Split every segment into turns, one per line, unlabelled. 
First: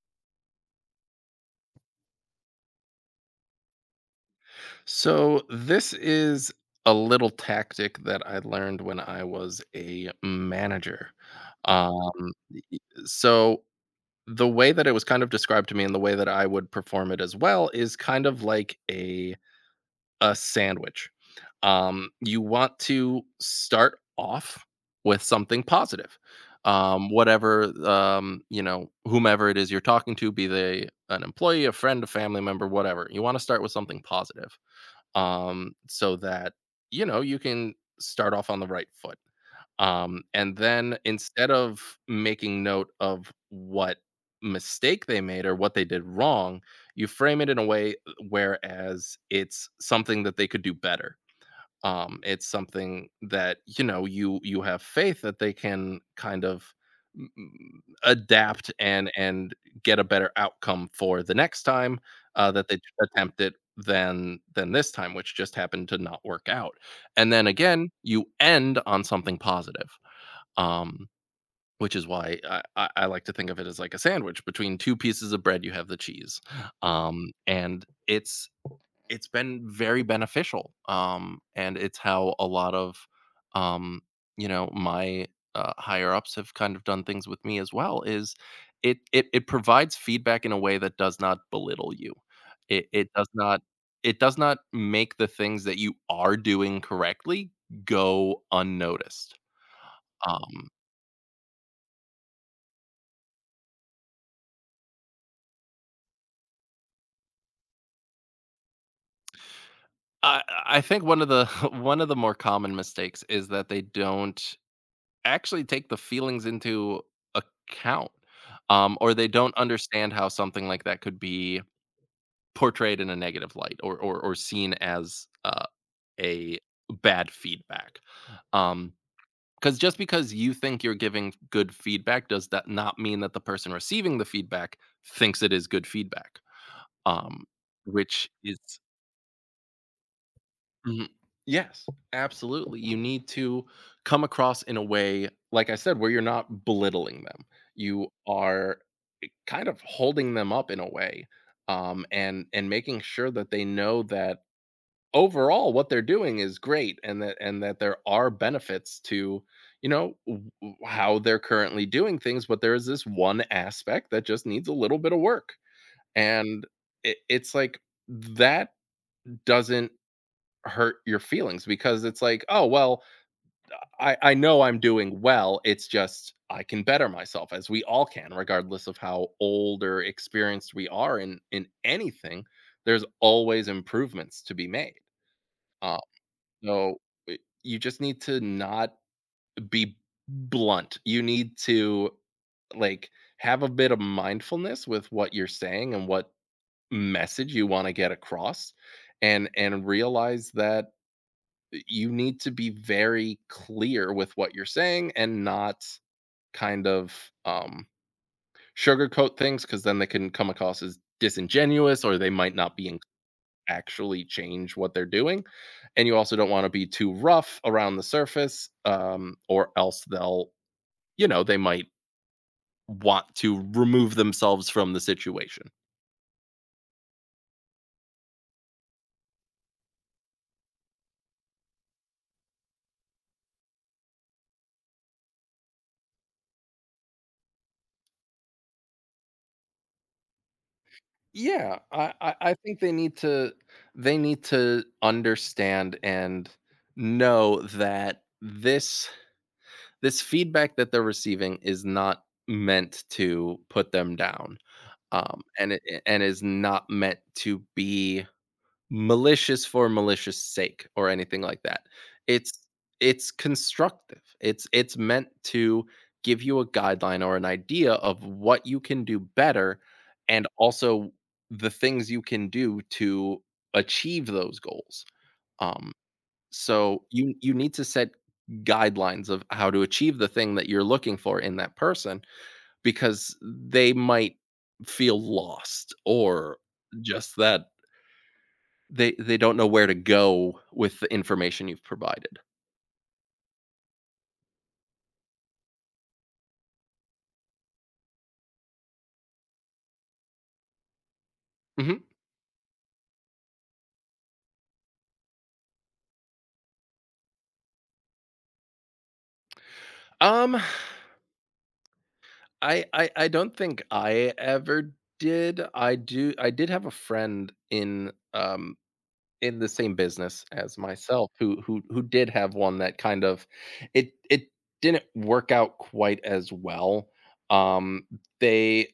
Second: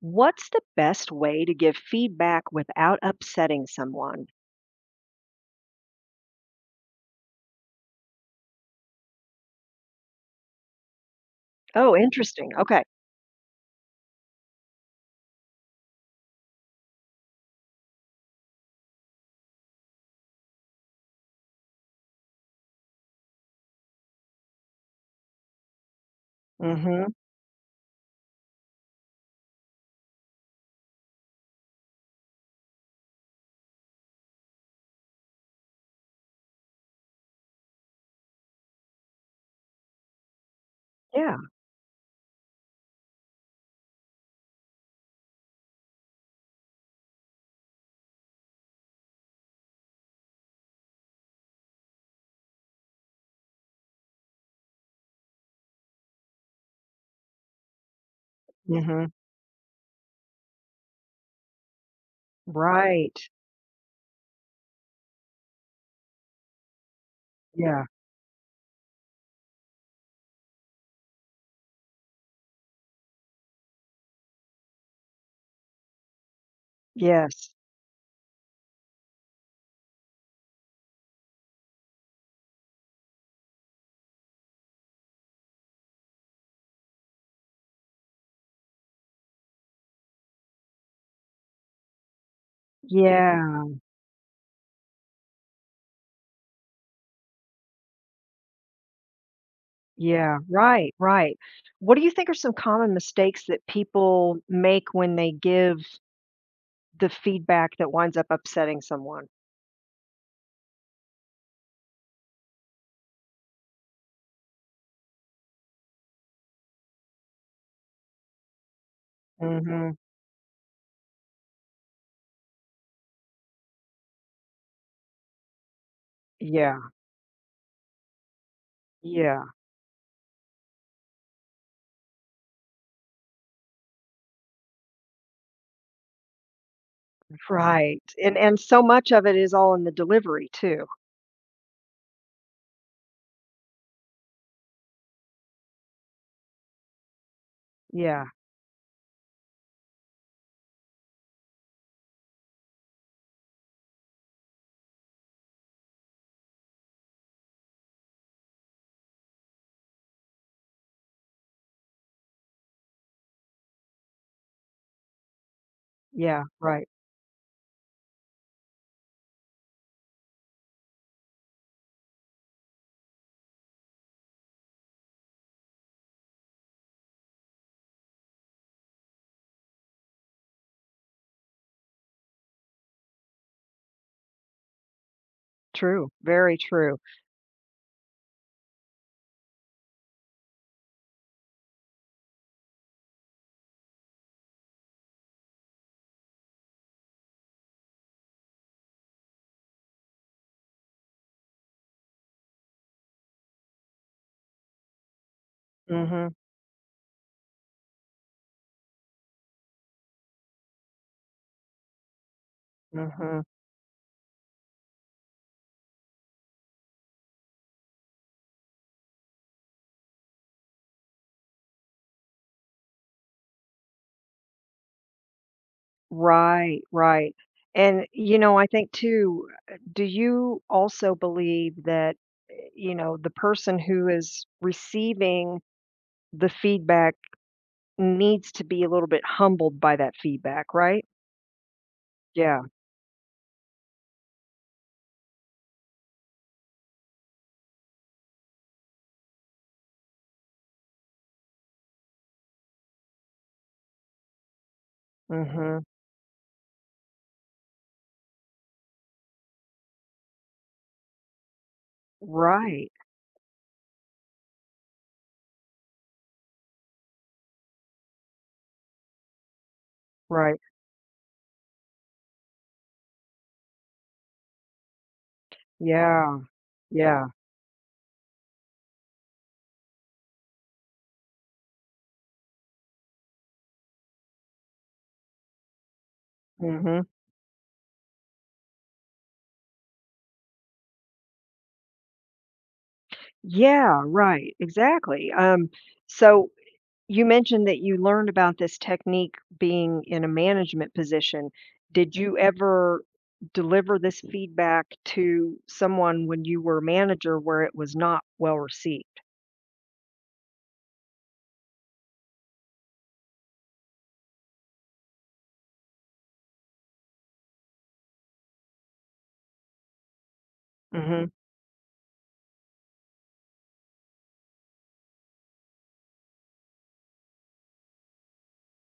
What's the best way to give feedback without upsetting someone?
So this is a little tactic that I learned when I was a manager.
Oh,
Um,
interesting. Okay.
so the way that it was kind of described to me and the way that I would perform it as well is kind of like a sandwich. You want to start off with something positive.
Mhm.
Whomever it is you're talking to, be they an employee, a friend, a family member, whatever. You want to start with something positive so that you know you can start off on the right foot. And then
Yeah.
instead of making note of what mistake they made or what they did wrong, you frame it in a way whereas it's something that they could do better. It's something that, you know, you have faith that they can kind of mm, adapt and
Mhm.
and get a better outcome for the next time that they
Right.
attempt it than this time, which just happened to not work out. And then
Yeah.
again, you end on something positive. Um, which is why I like to think of it as like a sandwich between two pieces of bread. You have the cheese, um,
Yes.
and it's it's been very beneficial. And it's how a lot of, um, you know, my higher ups have kind of done things with me as well. Is it it it provides feedback in a way that does not belittle you. It it does not
Yeah.
it does not make the things that you are doing correctly go unnoticed.
Yeah.
Um,
Right, right. What do you think are some common mistakes that people make when they give the feedback that winds up upsetting someone?
I think one of the one of the more common mistakes is that they don't actually take the feelings into account, or they don't
Mhm.
understand how something like that could be portrayed in a negative light or seen as a
Yeah.
bad feedback. Um,
Yeah.
because just because you think you're giving good feedback does that not mean that the person receiving the feedback thinks it is good feedback um,
Right.
which
And
is.
and so much of it is all in the delivery too.
Mhm. Yes, absolutely. You need to come across in a way, like I said, where you're not belittling them. You
Yeah.
are kind of holding them up in a way, and making sure that they know that overall what they're doing is great, and that there are benefits to, you know, how they're currently doing things, but there is this one aspect that just needs a little bit of work,
Yeah.
and
Right.
it's like that doesn't hurt your feelings because it's like, "Oh, well, I know I'm doing well. It's just I can better myself as we all can regardless of how old or experienced we are in anything. There's always improvements to be made." Uh,
True. Very true.
so it you just need to not be blunt. You need to, like, have a bit of mindfulness with what you're saying and what message you wanna get across and realize that you need to be very clear with what you're saying and not
Mhm.
kind of um, sugarcoat things because then they can come across as disingenuous or they might not be
Mhm.
actually change what they're doing. And you also don't want to be too rough around the surface or else they'll, you know, they might want to remove themselves from the situation.
Right, right. And, I think too, do you also believe that, the person who is receiving the feedback needs to be a little bit humbled by that feedback, right?
Yeah, I
Yeah.
think they need to understand and know that this feedback that they're receiving is not meant to put them down
Mhm.
and is not meant to be malicious for malicious sake or anything like that. it's
Right.
it's constructive. It's meant to give you a guideline or an idea of what you can do better and
Right.
also the things you can do to achieve those goals um,
Yeah.
so
Yeah.
you need to set guidelines of how to achieve the thing that you're looking for in that person because they might feel lost or
Mhm.
just that they don't know where to go with the information you've provided.
Yeah, right. Exactly. So you mentioned that you learned about this technique being in a management position.
Mhm.
Did you, mhm, ever deliver this feedback to someone when you were manager where it was not well received?
Um I don't think I ever did. I did have a friend in the same business as
Mhm.
myself who who did have one that kind of it didn't work out quite as well. Um they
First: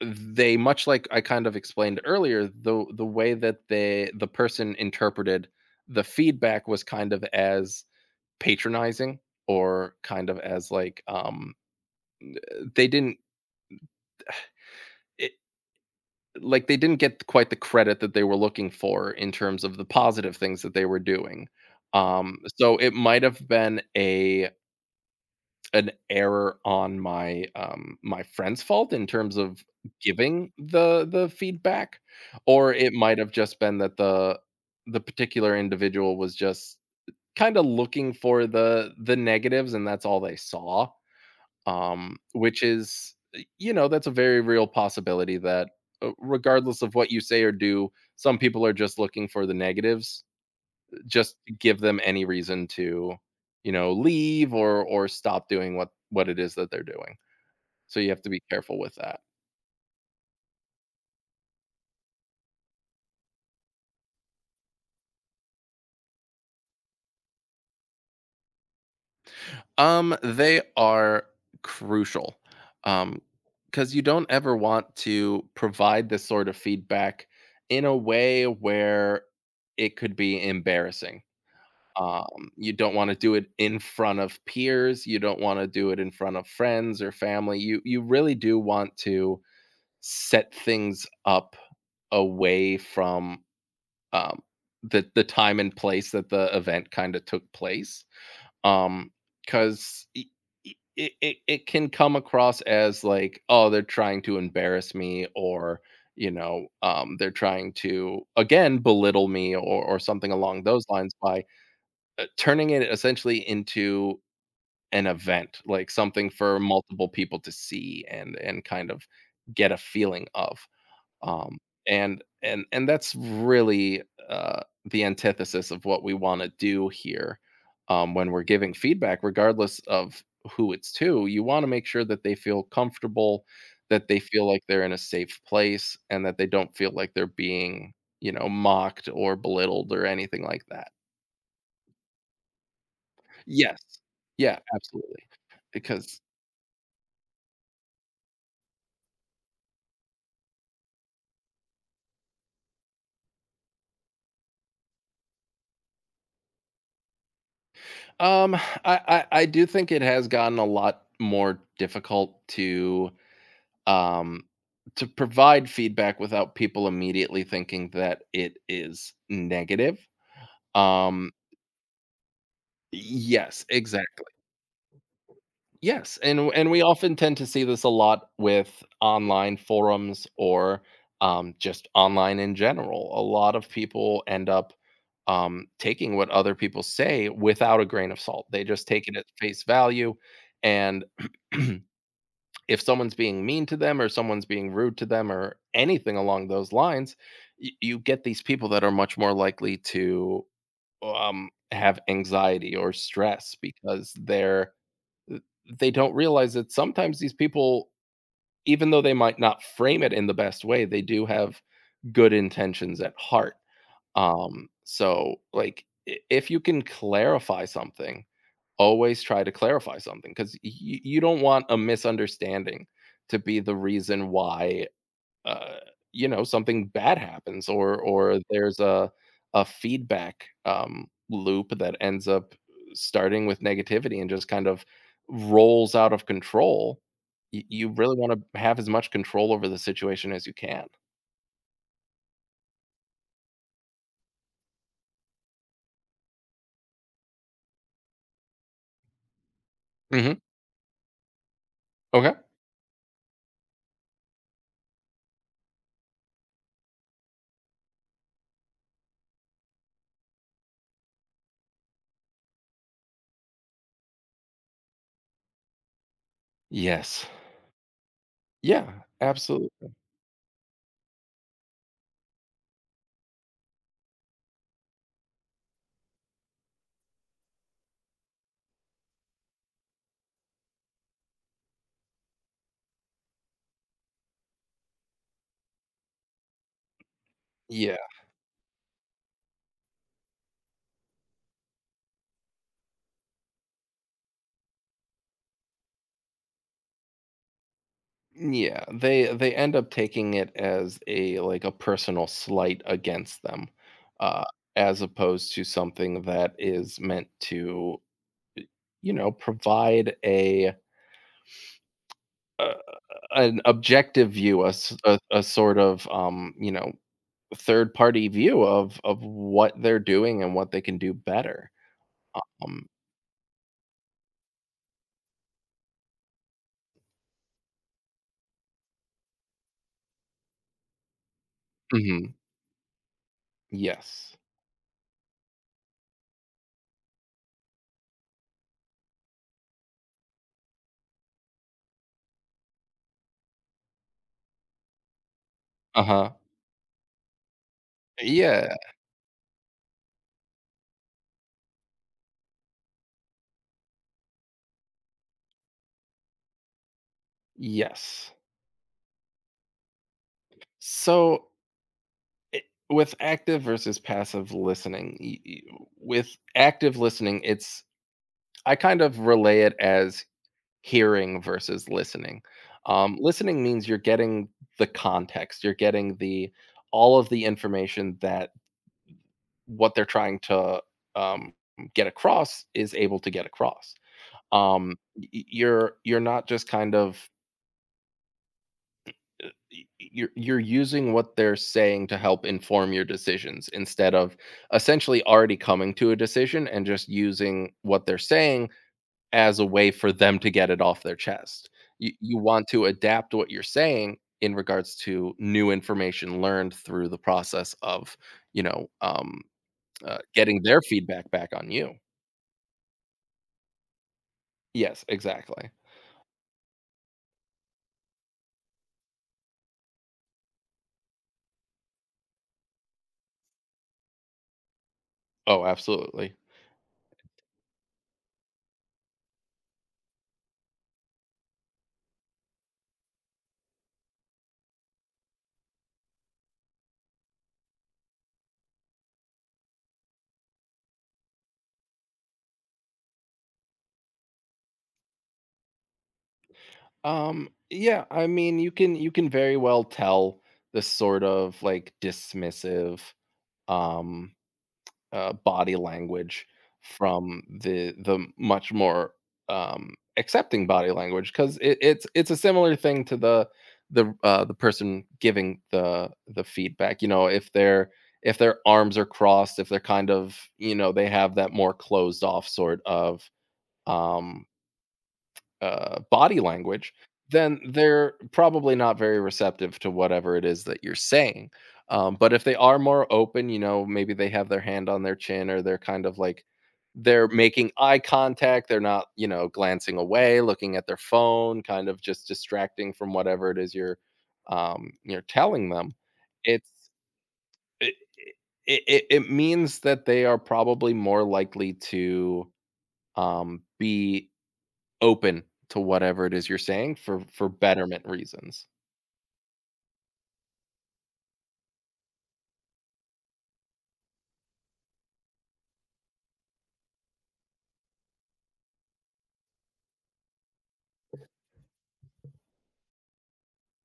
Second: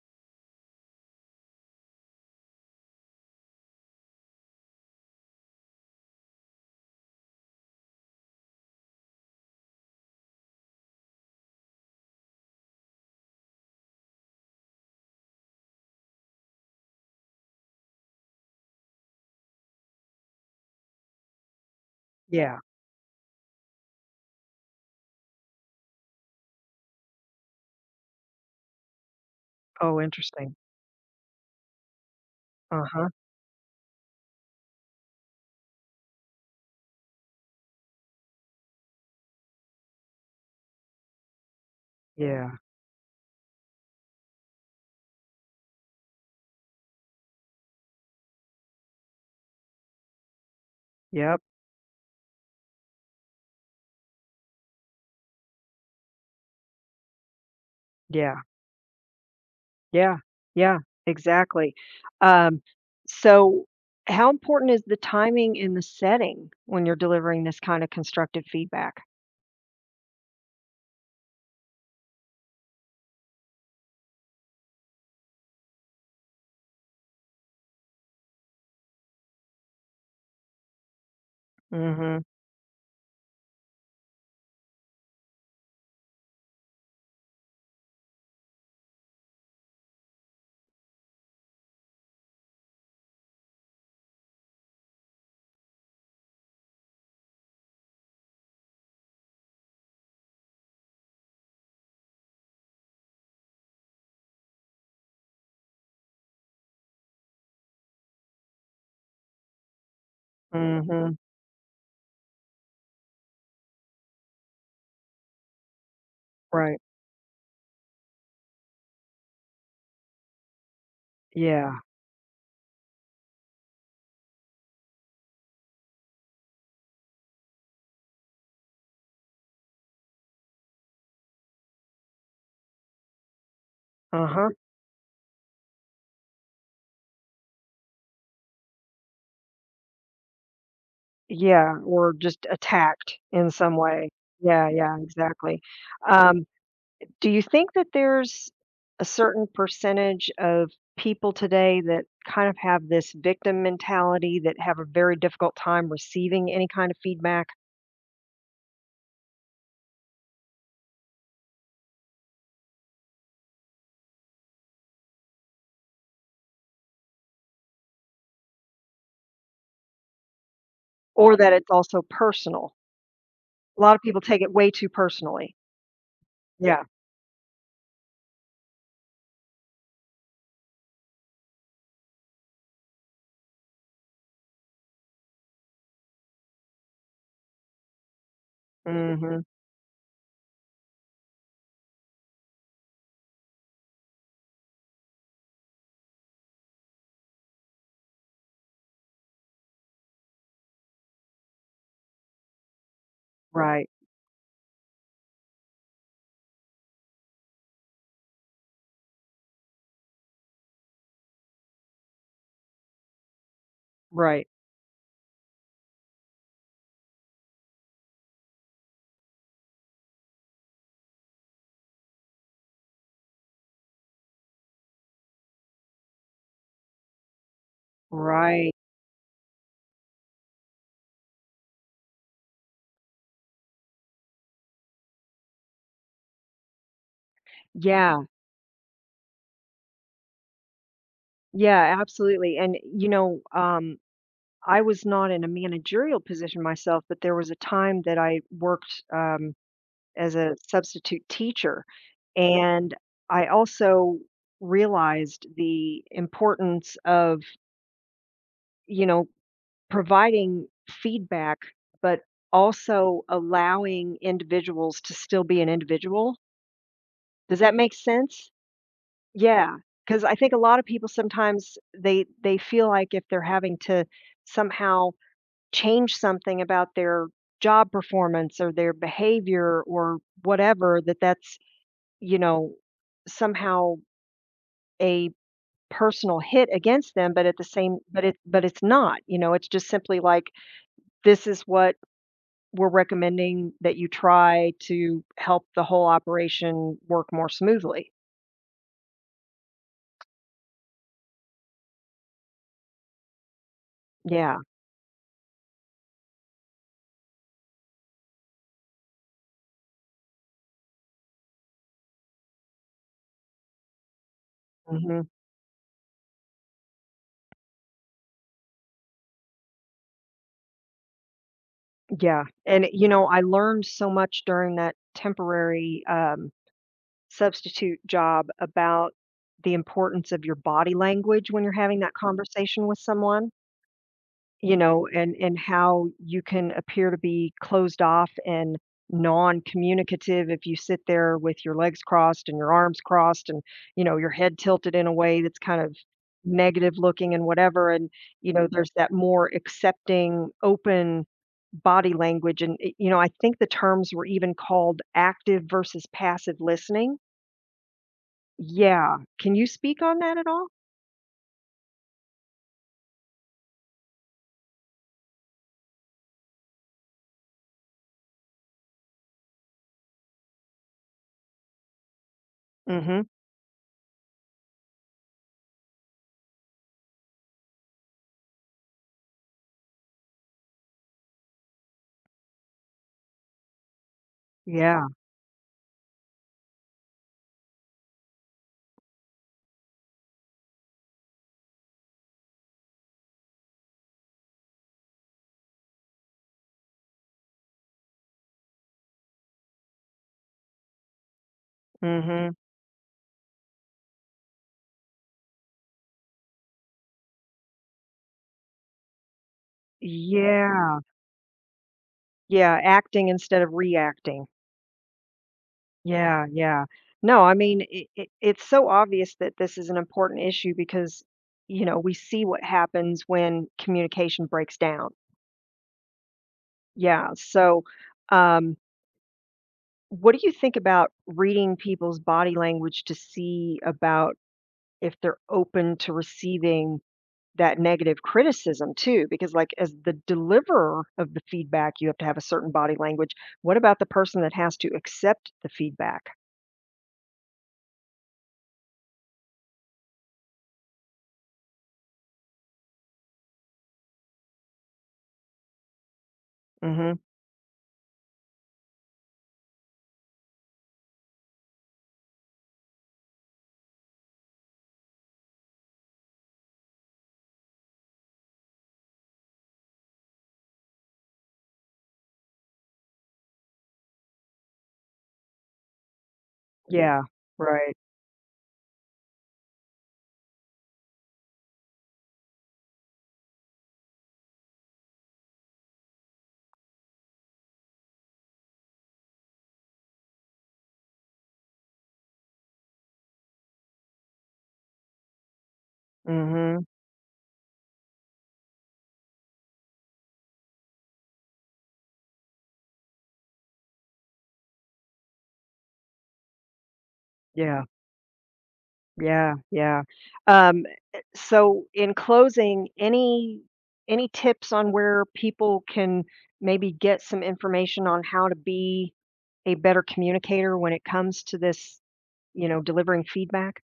they much like I kind of explained earlier, the way that the person interpreted the feedback was kind of as patronizing or kind of as like, they didn't, like they didn't get quite the credit that they were looking for in terms of the positive things that they were doing.
Yeah. Yeah.
So it might have been a an error on my my friend's fault in terms of
Oh,
giving
interesting.
the feedback, or it
Uh-huh.
might have just been that the particular individual was just kind of looking for the negatives and that's all they saw,
Yeah.
which is, you know, that's a very real possibility that, regardless of what you say or do, some people are just looking for the negatives. Just
Yep.
give them any reason to, you know, leave or stop doing what it is that they're doing. So you have to
Yeah.
be careful with that.
Yeah. Yeah. Exactly. Um, so how important is the timing and the setting when you're delivering this kind of constructive feedback?
They are crucial. Um, because you don't ever want to provide this sort of feedback in a way where it could be embarrassing.
Mhm.
You don't wanna do it in front of peers, you don't wanna do it in front of friends or family, you really do want to set things up away from, um, the time and place that the event kinda took place, um, 'cause I it it it can come across as like, "Oh, they're trying to embarrass me," or, you know, they're trying to, again, belittle me or something along those lines
Mhm.
by turning it essentially into an event, like something for
Right.
multiple people to see and kind of get a feeling of. Um,
Yeah.
and that's really the antithesis of what we want to do here when we're giving feedback, regardless of who it's to. You want to make sure that they feel comfortable, that they feel
Uh-huh.
like they're in a safe place, and that they don't feel like they're being, you know, mocked or belittled or anything like that.
Yeah, or just attacked in some
Yes.
way.
Yeah,
Yeah, yeah,
absolutely.
exactly.
Because,
Um, do you think that there's a certain percentage of people today that kind of have this victim mentality that have a very difficult time receiving any kind of feedback
um, I do think it has gotten a lot more difficult um, to provide feedback without people immediately thinking that it is negative. Um,
or that it's also personal?
yes,
A lot of people
exactly.
take it way too personally.
Yes, and we
Yeah.
often tend to see this a lot with online forums or, just online in general. A lot of people end up, taking what other people say without a grain of salt. They just take it at
Mhm.
face value, and if someone's being mean to them or someone's being rude to them or anything along those lines, y you get these people that are much more likely to, have anxiety or stress
Right.
because they're they don't realize that sometimes these people, even though they might not frame it in the best way, they do have good intentions at heart.
Right.
So like if you can clarify something, always try to clarify something because you don't want a misunderstanding to be the reason why, uh, you know, something bad happens or
Right.
there's a feedback loop that ends up starting with negativity and just kind of rolls out of control. You really
Yeah.
want to have as much control over the situation as you can.
Yeah, absolutely. And I was not in a managerial position myself, but there was a time that I worked as
Hmm.
a substitute teacher.
Okay.
And I also realized the importance of, you know, providing feedback, but also allowing individuals to still be an individual.
Yes.
Does that make sense?
Yeah.
Yeah,
Absolutely.
because I think a lot of people sometimes they feel like if they're having to somehow change something about their job performance or their behavior, or whatever that's you know somehow a personal hit against them, but at the
Yeah.
same but it but it's not. It's just simply like, this is what we're recommending that you try, to help the whole operation work more smoothly.
Yeah. They end up taking it as a like a personal slight against them, uh,
Yeah.
as opposed to something that is meant to, you know, provide a an objective view, a s
Hmm.
a sort of, you know, third party view of what they're doing and what they can do better.
Yeah. And
Um.
I learned so much during that temporary substitute job about the importance of your body language when you're having that
Mhm.
conversation with someone,
Yes.
you know, and how you can appear to be closed off and non-communicative if you sit there with your legs crossed and your arms crossed and, your head tilted in a way that's kind of
Uh-huh.
negative looking and whatever. And, you know,
Yeah.
there's that more accepting, open body language. And, I think the terms were even called active versus passive listening.
Yes.
Yeah. Can you speak on that at all?
So, I with active versus passive listening, y y with active listening, it's I kind of relay it as hearing versus listening.
Mhm.
Listening means you're getting the context, you're getting the all of the information that what they're trying to um, get across is able to get across.
Yeah.
You're not just kind of, you're using what they're saying to help inform your decisions instead of essentially already coming to a decision and just using what they're saying as a way for them to get it off their chest. You
Mhm.
want to adapt what you're saying in regards to new information learned through the process of, you know, getting their
Yeah.
feedback back on you.
Yeah, acting instead of reacting.
Yes, exactly.
Yeah, yeah. No, I mean, it's so obvious that this is an important issue because, we see what happens when communication breaks down.
Oh, absolutely.
Yeah, so, um, what do you think about reading people's body language to see about if they're open to receiving that negative criticism too? Because, like, as the deliverer of the feedback, you have to have a certain body language. What about the person that has to accept the feedback?
Yeah, I mean, you can very well tell the sort of like dismissive, um body language
Mhm.
from the much more accepting body language because it's a similar thing to the the person giving the feedback. You know, if they're if their arms are crossed, if they're kind of, you know, they have that more closed off sort of um, body language,
Yeah. Yeah.
then
Right.
they're probably not very receptive to whatever it is that you're saying. But if they are more open, you know, maybe they have their hand on their chin or they're kind of like they're making eye contact, they're not, you know, glancing away, looking at their phone, kind of just distracting from whatever it is you're, you're telling them. It's
Mhm.
it, it it means that they are probably more likely to, be open to whatever it is you're saying for
Yeah.
betterment reasons.
Yeah. Yeah. Um eh, so in closing, any tips on where people can maybe get some information on how to be a better communicator when it comes to this, delivering feedback?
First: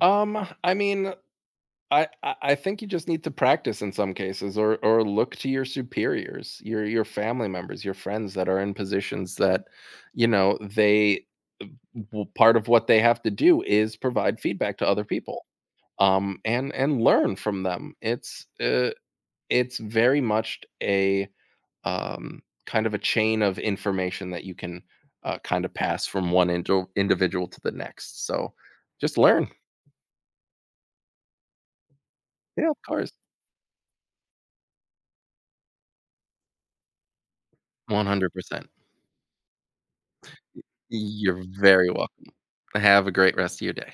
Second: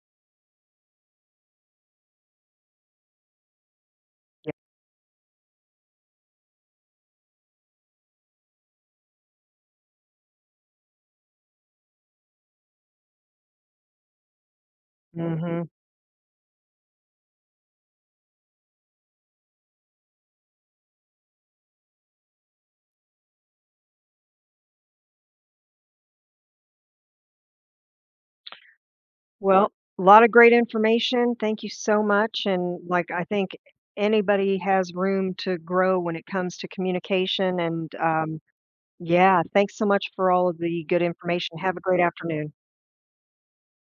Um, I mean, I think you just need to practice in some cases or look to your superiors, your family members, your friends that are in positions that, you know, they part of what they have to do is provide feedback to other people.
Mhm.
And learn from them. It's very much a kind of a chain of information that you can kind of pass from one individual to the next. So just learn.
Well, a lot of great information. Thank you so much.
Yeah, of
And,
course.
like, I think anybody has room to grow when it comes to communication. And
100%.
yeah, thanks so much for all of the good
You're
information. Have a
very
great
welcome.
afternoon.
Have a great rest of your day.